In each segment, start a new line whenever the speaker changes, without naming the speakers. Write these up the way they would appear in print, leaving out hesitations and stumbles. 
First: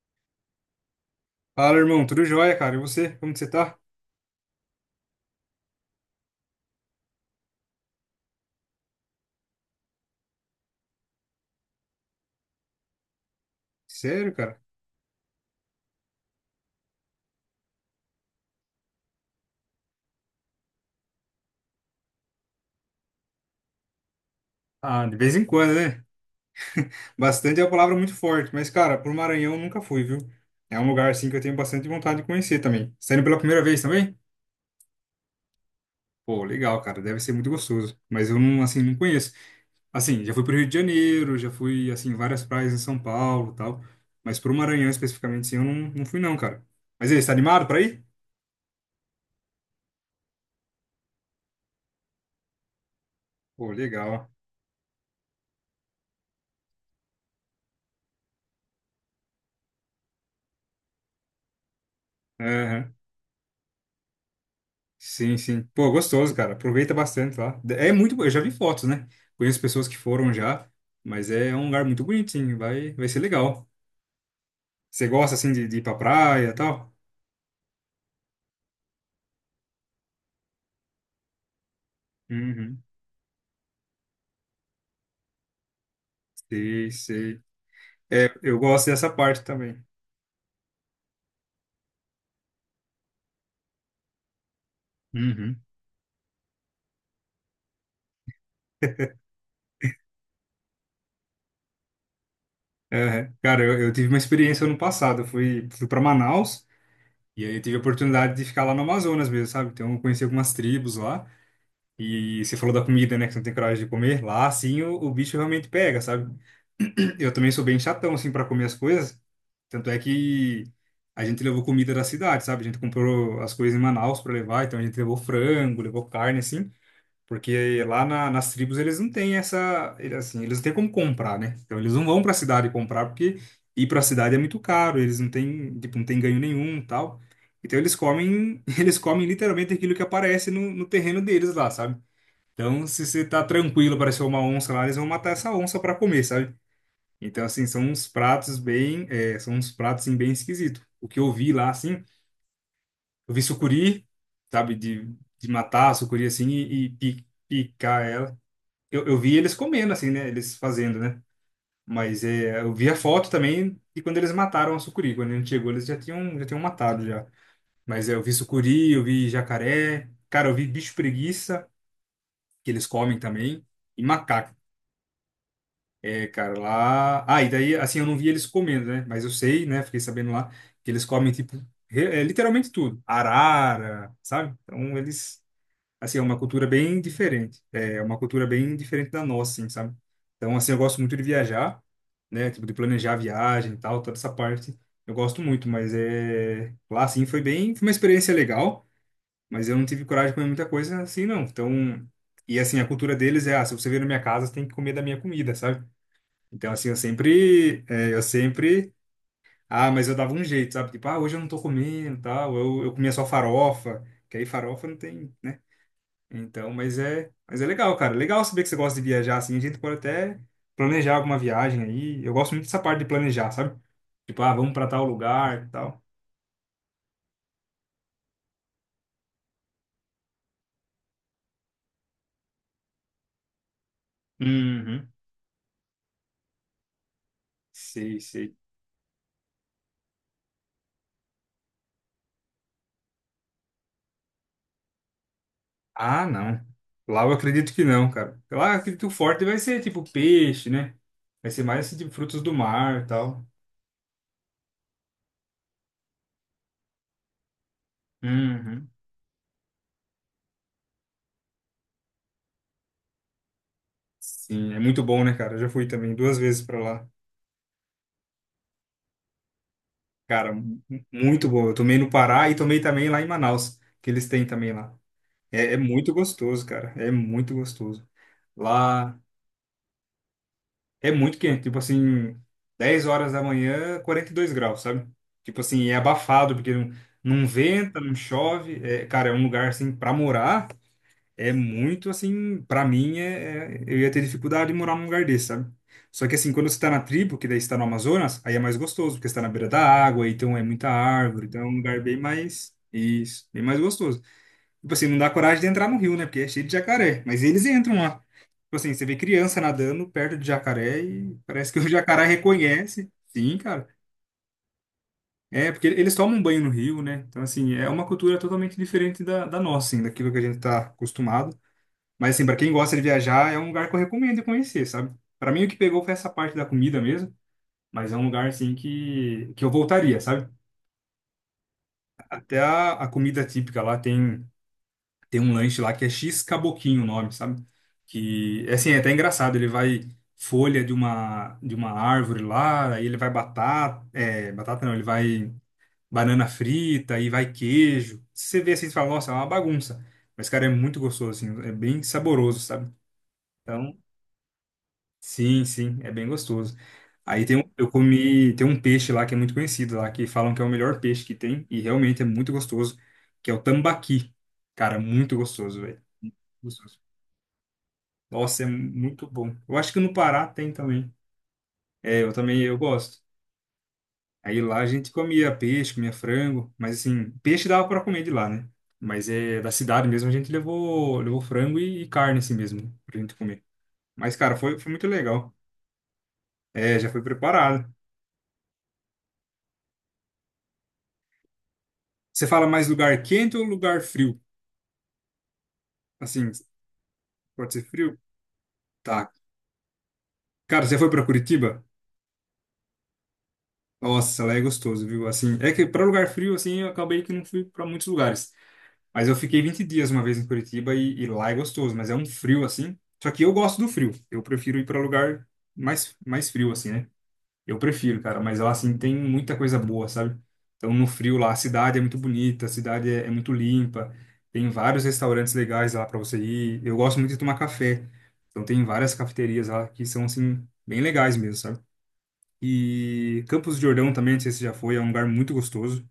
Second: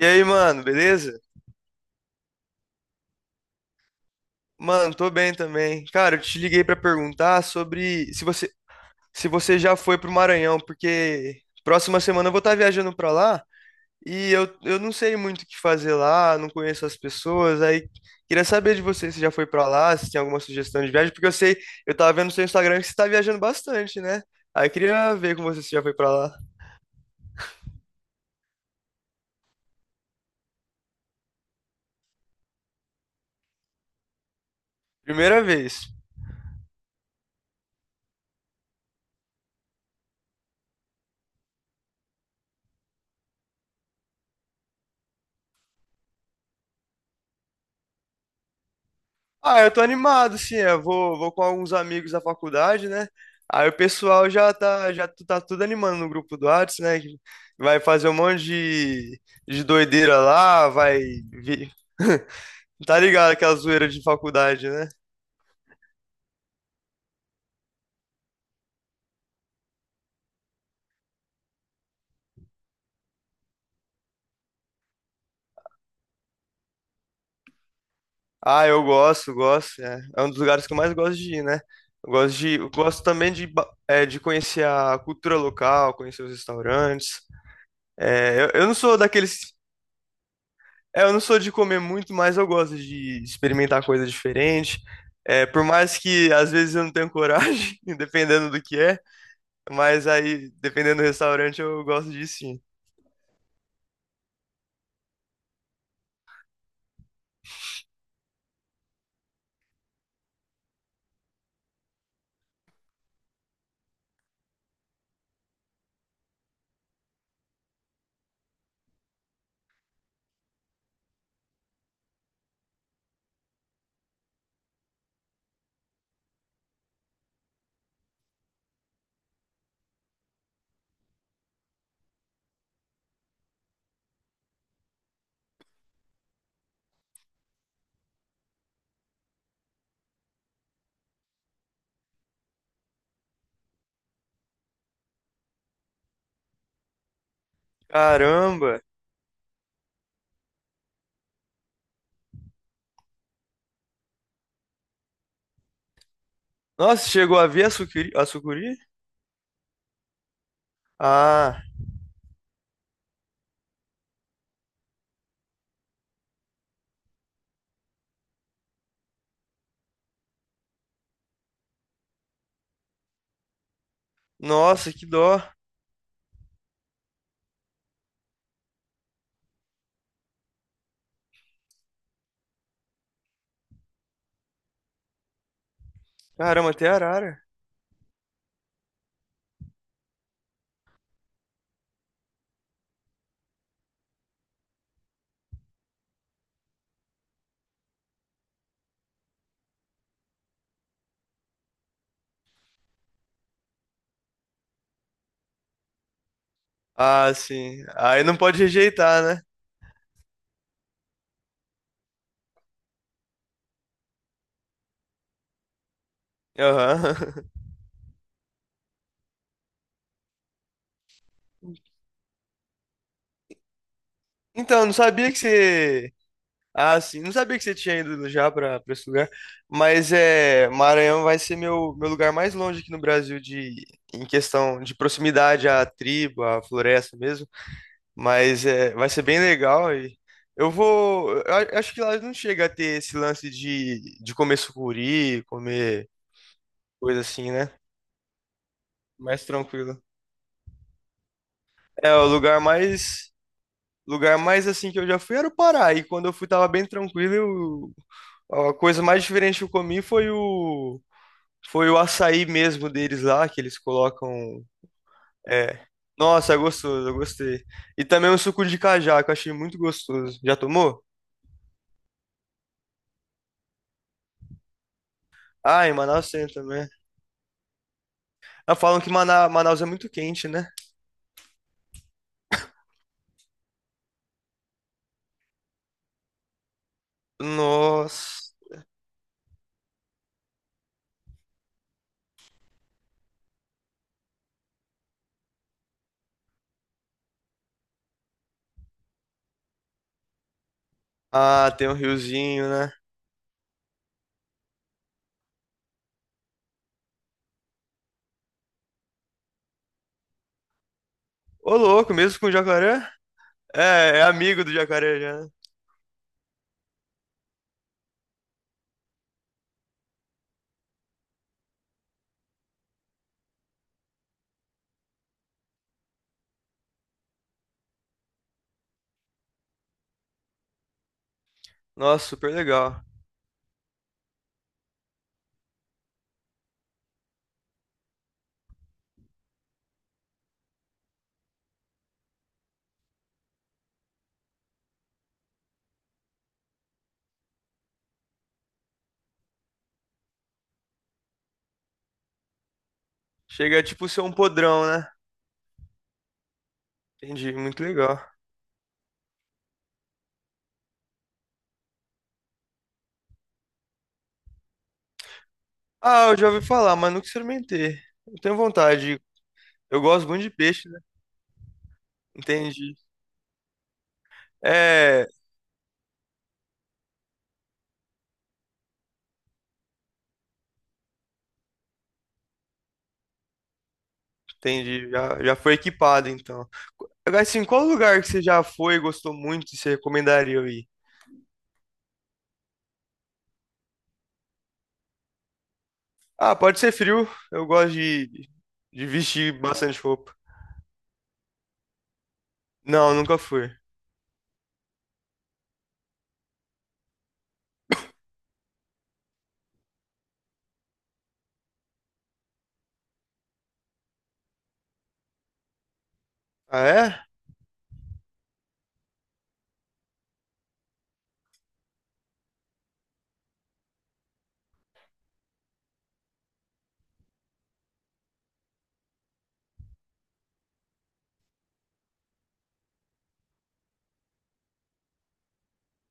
E aí, mano, beleza?
Fala, irmão, tudo jóia, cara? E você? Como que você tá?
Mano, tô bem também. Cara, eu te liguei pra perguntar sobre se você já foi pro Maranhão, porque próxima semana eu vou estar viajando pra lá e
Sério,
eu,
cara?
eu não sei muito o que fazer lá, não conheço as pessoas. Aí queria saber de você se já foi pra lá, se tem alguma sugestão de viagem, porque eu sei, eu tava vendo no seu Instagram que você tá viajando bastante, né? Aí eu
Ah,
queria
de
ver
vez
com
em
você se
quando,
já foi
né?
pra lá.
Bastante é uma palavra muito forte, mas, cara, pro Maranhão eu nunca fui, viu? É um lugar, assim, que eu tenho bastante vontade de conhecer também. Você tá indo pela primeira vez também?
Primeira vez.
Pô, legal, cara, deve ser muito gostoso. Mas eu não, assim, não conheço. Assim, já fui pro Rio de Janeiro, já fui, assim, em várias praias em São Paulo e tal. Mas pro Maranhão, especificamente, assim, eu não, não fui não, cara. Mas e aí, você tá animado pra ir?
Ah, eu tô animado, sim. Eu vou com alguns amigos da faculdade, né? Aí
Pô,
o
legal.
pessoal já tá, já tu- tá tudo animando no grupo do Whats, né? Que vai fazer um monte de doideira lá, vai. vi- Tá ligado aquela zoeira de faculdade, né?
Sim, sim. Pô, gostoso, cara. Aproveita bastante lá. É muito, eu já vi fotos, né? Conheço pessoas que foram já, mas é um lugar muito bonito, sim. Vai ser legal. Você gosta assim de ir pra praia e tal?
Ah, eu gosto, gosto. É, é um dos lugares que eu mais gosto de ir, né? Eu
Uhum.
gosto também de conhecer a cultura local, conhecer os
Sei,
restaurantes.
sei. É,
É,
eu
eu não
gosto
sou
dessa parte
daqueles.
também.
É, eu não sou de comer muito, mas eu gosto de experimentar coisa diferente. É,
Uhum.
por mais que às vezes eu não tenho coragem, dependendo do que é, mas aí, dependendo do restaurante, eu gosto de sim.
É, cara, eu tive uma experiência ano passado. Eu fui para Manaus e aí eu tive a oportunidade de ficar lá no Amazonas mesmo, sabe? Então eu conheci algumas tribos lá. E você falou da comida, né? Que você não tem coragem de comer. Lá, assim, o bicho realmente pega, sabe? Eu também sou bem chatão, assim, para comer as coisas. Tanto é que a gente levou comida da cidade, sabe? A gente comprou as coisas em Manaus para levar. Então, a gente levou frango, levou carne, assim. Porque lá nas tribos eles não têm assim, eles não têm como comprar, né? Então, eles não vão para a cidade comprar porque ir para a cidade é muito caro. Eles não têm, tipo, não têm ganho nenhum tal. Então, eles comem, eles comem literalmente aquilo que aparece no no terreno deles lá, sabe? Então, se você tá tranquilo, apareceu uma onça lá, eles vão matar essa onça para comer, sabe? Então, assim, são uns pratos
Caramba!
bem, são uns pratos assim, bem esquisitos. O que eu vi lá, assim, eu vi sucuri, sabe, de matar a sucuri assim e, e
Nossa,
pi-
chegou a ver a
picar
sucuri? A
ela.
sucuri?
Eu vi eles comendo, assim, né? Eles fazendo, né?
Ah,
Mas é, eu vi a foto também de quando eles mataram a sucuri. Quando a gente chegou, eles já tinham matado já. Mas é, eu vi sucuri, eu vi jacaré, cara, eu vi bicho preguiça, que eles comem também, e macaco.
nossa, que dó.
É, cara, lá. Ah, e daí, assim, eu não vi eles comendo, né? Mas eu sei, né? Fiquei sabendo lá que eles comem, tipo, literalmente tudo. Arara, sabe? Então, eles. Assim, é uma cultura
Caramba, até
bem
arara.
diferente. É uma cultura bem diferente da nossa, assim, sabe? Então, assim, eu gosto muito de viajar, né? Tipo, de planejar a viagem e tal, toda essa parte. Eu gosto muito, mas é. Lá, assim, foi bem. Foi uma experiência legal, mas eu não tive coragem de comer muita coisa assim, não. Então. E, assim, a cultura deles é: ah, se você vier na minha casa, você tem que comer da minha comida, sabe? Então, assim, eu
Ah, sim.
sempre, é, eu
Aí não pode
sempre,
rejeitar, né?
ah, mas eu dava um jeito, sabe? Tipo, ah, hoje eu não tô comendo, tal, eu comia só farofa, que aí farofa não tem, né? Então, mas é,
Aham.
mas é legal, cara. Legal saber que você gosta de viajar, assim, a gente pode até planejar alguma viagem aí. Eu gosto muito dessa parte de planejar, sabe? Tipo, ah, vamos
Então, eu
pra
não
tal
sabia que
lugar, tal.
você. Ah, sim. Não sabia que você tinha ido já para esse lugar. Mas é, Maranhão vai ser meu lugar mais longe aqui no Brasil de em questão de
Uhum.
proximidade à tribo, à floresta mesmo.
Sei, sei.
Mas é, vai ser bem legal e eu vou. Acho que lá não chega a ter esse lance de comer sucuri, comer
Ah, não.
coisa
Lá eu
assim, né?
acredito que não, cara. Lá eu acredito que o forte
Mais
vai ser,
tranquilo.
tipo, peixe, né? Vai ser mais, assim, tipo,
É, o
frutos do mar, e tal.
lugar mais assim que eu já fui era o Pará. E quando eu fui tava bem tranquilo. A
Uhum.
coisa mais diferente que eu comi foi o. Foi o açaí mesmo deles lá, que eles colocam.
Sim, é muito bom, né, cara? Eu já
É.
fui também duas
Nossa, é
vezes para
gostoso,
lá.
eu gostei. E também o suco de cajá, que eu achei muito gostoso.
Cara,
Já tomou?
muito bom. Eu tomei no Pará e tomei também lá em Manaus, que eles têm também lá. É
Ah, em
muito
Manaus tem
gostoso,
também.
cara. É muito gostoso.
Ah, falam que
Lá
Manaus é muito quente, né?
é muito quente, tipo assim, 10 horas da manhã, 42 graus, sabe? Tipo assim, é abafado, porque não, não venta, não
Nossa.
chove. É, cara, é um lugar assim para morar. É muito assim, pra mim, eu ia ter dificuldade em morar num lugar desse, sabe? Só que assim, quando você tá na tribo, que daí você tá no Amazonas, aí é mais gostoso, porque você tá na beira da água, então é muita árvore, então é
Ah,
um
tem um
lugar bem
riozinho,
mais,
né?
isso, bem mais gostoso. Tipo assim, não dá coragem de entrar no rio, né? Porque é cheio de jacaré, mas eles entram lá. Tipo assim, você vê criança nadando perto de jacaré e parece
Ô,
que o
louco,
jacaré
mesmo com o jacaré?
reconhece. Sim, cara.
É, é amigo do jacaré já, né?
É, porque eles tomam banho no rio, né? Então, assim, é uma cultura totalmente diferente da nossa, assim, daquilo que a gente tá acostumado. Mas assim, para quem gosta de viajar, é um lugar que eu recomendo conhecer, sabe? Para mim o que pegou foi essa parte da comida mesmo, mas é um lugar assim que eu voltaria, sabe?
Nossa, super
Até a,
legal.
a comida típica lá tem tem um lanche lá que é X Caboquinho o nome, sabe? Que é assim, é até engraçado, ele vai folha de uma árvore lá, aí ele vai batata, é, batata não, ele vai banana frita, aí vai queijo. Você vê assim e fala, nossa, é uma bagunça. Mas cara, é muito gostoso assim, é bem saboroso, sabe?
Chega a
Então
tipo ser um podrão, né?
Sim, sim, é bem gostoso. Aí
Entendi,
tem,
muito
eu
legal.
comi, tem um peixe lá que é muito conhecido lá, que falam que é o melhor peixe que tem, e realmente é muito gostoso, que é o tambaqui. Cara, muito gostoso, velho.
Ah,
Muito
eu já ouvi falar,
gostoso.
mas nunca experimentei. Eu tenho
Nossa, é
vontade.
muito bom. Eu acho que
Eu
no
gosto muito
Pará
de
tem
peixe, né?
também. É, eu também, eu
Entendi.
gosto. Aí lá a gente
É,
comia peixe, comia frango, mas assim, peixe dava para comer de lá, né? Mas é da cidade mesmo, a gente levou, levou frango e carne assim mesmo, pra gente comer. Mas, cara, foi muito
entendi. Já,
legal.
já foi equipado, então.
É, já foi
Agora, assim, qual
preparado.
lugar que você já foi, gostou muito e você recomendaria eu ir?
Você fala mais lugar quente ou lugar frio? Assim,
Ah, pode ser frio.
pode ser frio?
De
Tá.
vestir bastante roupa.
Cara, você foi pra Curitiba?
Não, nunca fui.
Nossa, lá é gostoso, viu? Assim, é que pra lugar frio, assim, eu acabei que não fui pra muitos lugares. Mas eu fiquei 20 dias uma vez em Curitiba e lá é gostoso, mas é um frio, assim. Só que eu gosto do frio. Eu prefiro ir pra lugar mais frio,
Ah,
assim, né?
é?
Eu prefiro, cara, mas lá assim tem muita coisa boa, sabe? Então no frio lá a cidade é muito bonita, a cidade é muito limpa, tem vários restaurantes legais lá para você ir. Eu gosto muito de tomar café, então tem várias cafeterias lá que são assim bem legais mesmo, sabe? E Campos do Jordão também, não sei se você já foi, é um lugar muito gostoso.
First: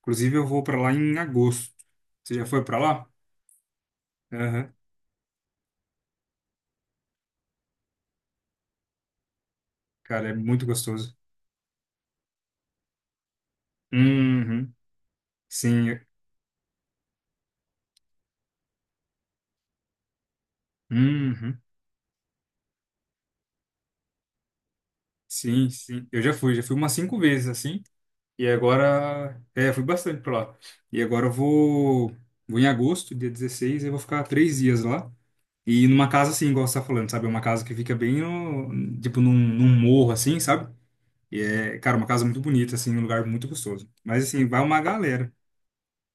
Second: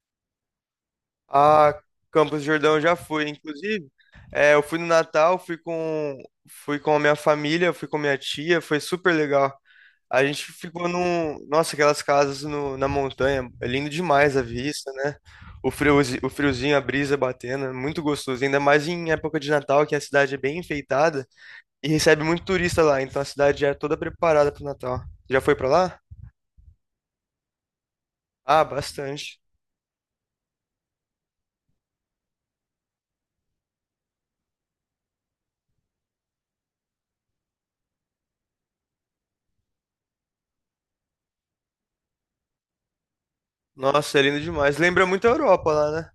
Inclusive eu vou para lá em agosto.
Ah,
Você
Campos do
já foi
Jordão
para
eu já
lá?
fui. Inclusive, é, eu
Aham.
fui no Natal, fui com a minha família, fui com minha tia, foi super legal. A
Cara, é
gente
muito
ficou
gostoso.
num. Nossa, aquelas casas na montanha. É lindo demais a
Uhum.
vista, né?
Sim.
O friozinho, a brisa batendo, é muito gostoso. Ainda mais em época de Natal, que a cidade é bem enfeitada
Uhum.
e recebe muito turista lá. Então a cidade já é toda preparada pro Natal. Já foi pra
Sim,
lá?
sim. Eu já fui umas 5 vezes assim. E
Ah, bastante.
agora, fui bastante pra lá. E agora eu vou em agosto, dia 16 eu vou ficar 3 dias lá. E numa casa assim, igual você tá falando, sabe? É uma casa que fica bem, no, tipo, num morro assim, sabe? E é, cara, uma casa muito bonita, assim, um lugar muito gostoso.
Nossa, é
Mas
lindo
assim, vai
demais.
uma
Lembra muito
galera.
a Europa lá, né?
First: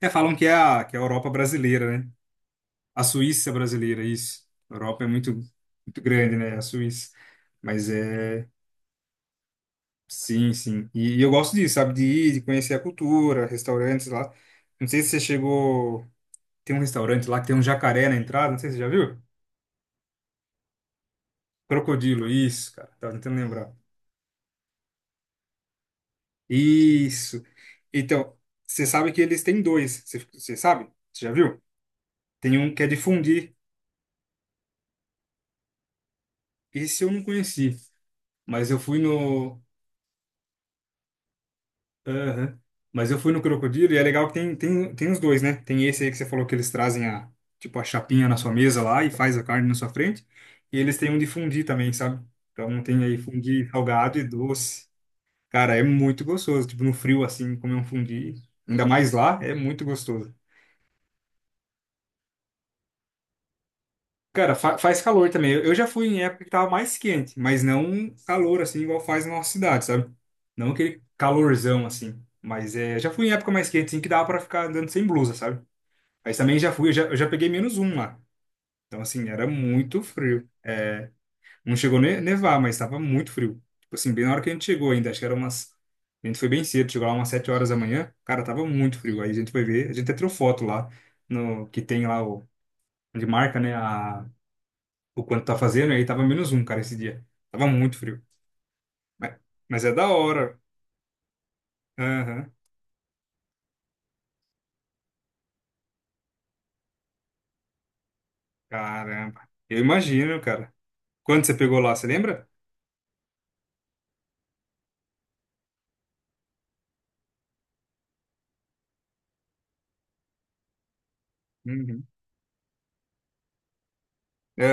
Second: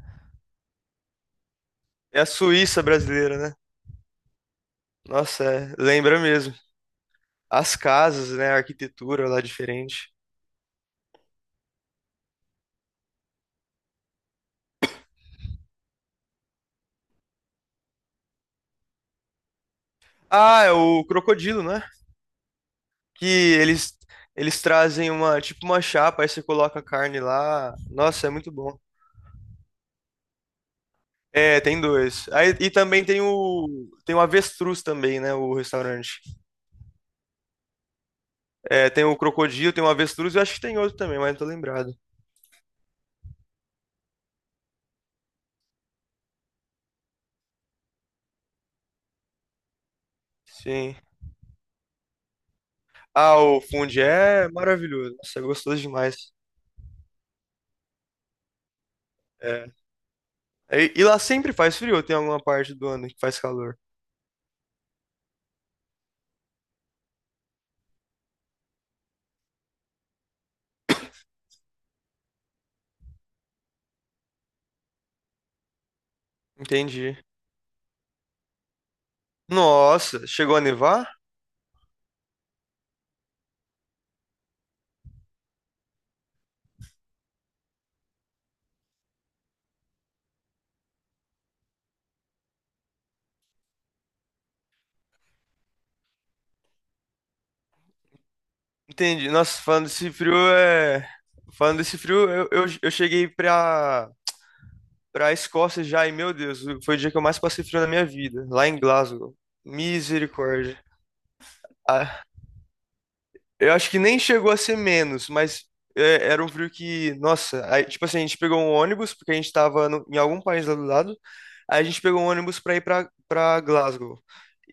É, falam que é a, Europa brasileira, né?
É a Suíça
A
brasileira,
Suíça
né?
brasileira, isso. A Europa é muito,
Nossa, é,
muito
lembra
grande,
mesmo.
né? A Suíça.
As
Mas
casas,
é.
né? A arquitetura lá é diferente.
Sim, sim. E eu gosto disso, sabe? De ir, de conhecer a cultura, restaurantes lá. Não sei se você chegou. Tem um restaurante lá que tem um jacaré na entrada, não sei se você já viu.
Ah, é o crocodilo, né?
Crocodilo, isso, cara. Tava
Que
tentando lembrar.
eles trazem uma, tipo uma chapa, aí você coloca a carne
Isso.
lá. Nossa, é
Então,
muito bom.
você sabe que eles têm dois. Você sabe? Você já
É,
viu?
tem dois. Aí,
Tem
e
um que é de
também tem
fundir.
o. Tem o avestruz também, né, o restaurante.
Esse eu não conheci, mas eu
É,
fui
tem o
no,
crocodilo, tem o avestruz, eu acho que tem outro também, mas não tô lembrado.
Aham. Mas eu fui no Crocodilo e é legal que tem os dois, né? Tem esse aí que você falou que eles trazem a, tipo, a chapinha na sua mesa lá e faz a carne na sua frente. E eles
Sim.
têm um de fundi também, sabe? Então tem aí
Ah, o
fundi
fundi
salgado e
é
doce.
maravilhoso. Nossa, é
Cara,
gostoso
é
demais.
muito gostoso. Tipo, no frio assim, comer um fundi, ainda mais lá, é
É.
muito gostoso.
E, e lá sempre faz frio, ou tem alguma parte do ano que faz calor.
Cara, fa faz calor também. Eu já fui em época que tava mais quente, mas não calor assim, igual faz na nossa cidade, sabe? Não aquele calorzão assim. Mas é, já fui em época mais quente, assim, que dava pra ficar andando sem blusa, sabe? Mas também já fui, eu já, eu
Entendi.
já peguei -1 lá. Então, assim, era muito
Nossa,
frio.
chegou a
É,
nevar?
não chegou a nevar, mas estava muito frio. Tipo assim, bem na hora que a gente chegou ainda, acho que era umas. A gente foi bem cedo, chegou lá umas 7 horas da manhã. Cara, tava muito frio. Aí a gente foi ver, a gente até tirou foto lá, no, que tem lá o, onde marca, né, a, o quanto tá fazendo. E aí tava -1, cara, esse dia. Tava muito frio.
Entendi.
Mas,
Nossa,
mas
falando
é da
desse frio
hora.
é. Falando desse frio, eu,
Aham.
eu, eu cheguei pra Escócia já, e meu Deus, foi o dia que eu mais passei frio na minha vida, lá em Glasgow.
Caramba. Eu imagino, cara.
Misericórdia.
Quando você pegou lá, você
Ah,
lembra?
eu acho que nem chegou a ser menos, mas é, era um frio que, nossa, aí, tipo assim, a gente pegou um ônibus, porque a gente tava em algum país lá do lado, aí a gente
Uhum.
pegou um ônibus pra ir pra Glasgow.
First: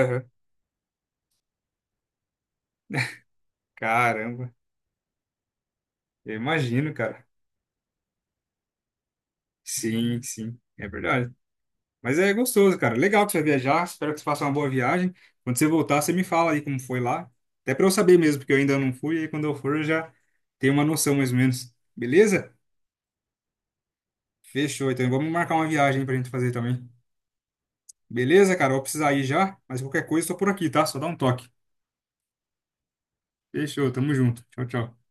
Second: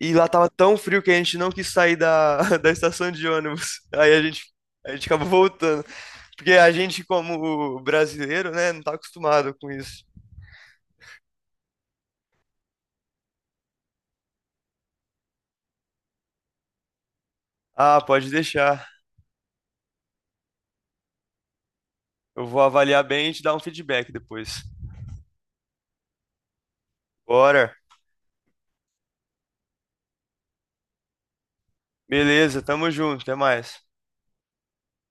E lá tava tão frio que a gente não quis sair da, da estação de ônibus.
Caramba.
A gente acabou voltando.
Eu
Porque a
imagino,
gente,
cara.
como brasileiro, né, não tá acostumado com isso.
Sim, sim, é verdade. Mas é gostoso, cara. Legal que você vai viajar. Espero que você faça uma boa viagem. Quando você voltar, você me fala aí como foi lá. Até para eu
Ah,
saber
pode
mesmo, porque eu ainda
deixar.
não fui. E aí quando eu for, eu já tenho uma noção mais ou menos.
Eu
Beleza?
vou avaliar bem e te dar um feedback depois.
Fechou. Então vamos marcar uma viagem pra gente fazer também.
Bora.
Beleza, cara? Eu vou precisar ir já. Mas qualquer coisa, estou por aqui, tá? Só dá um toque.
Beleza, tamo junto, até mais.
Fechou. Tamo junto. Tchau, tchau.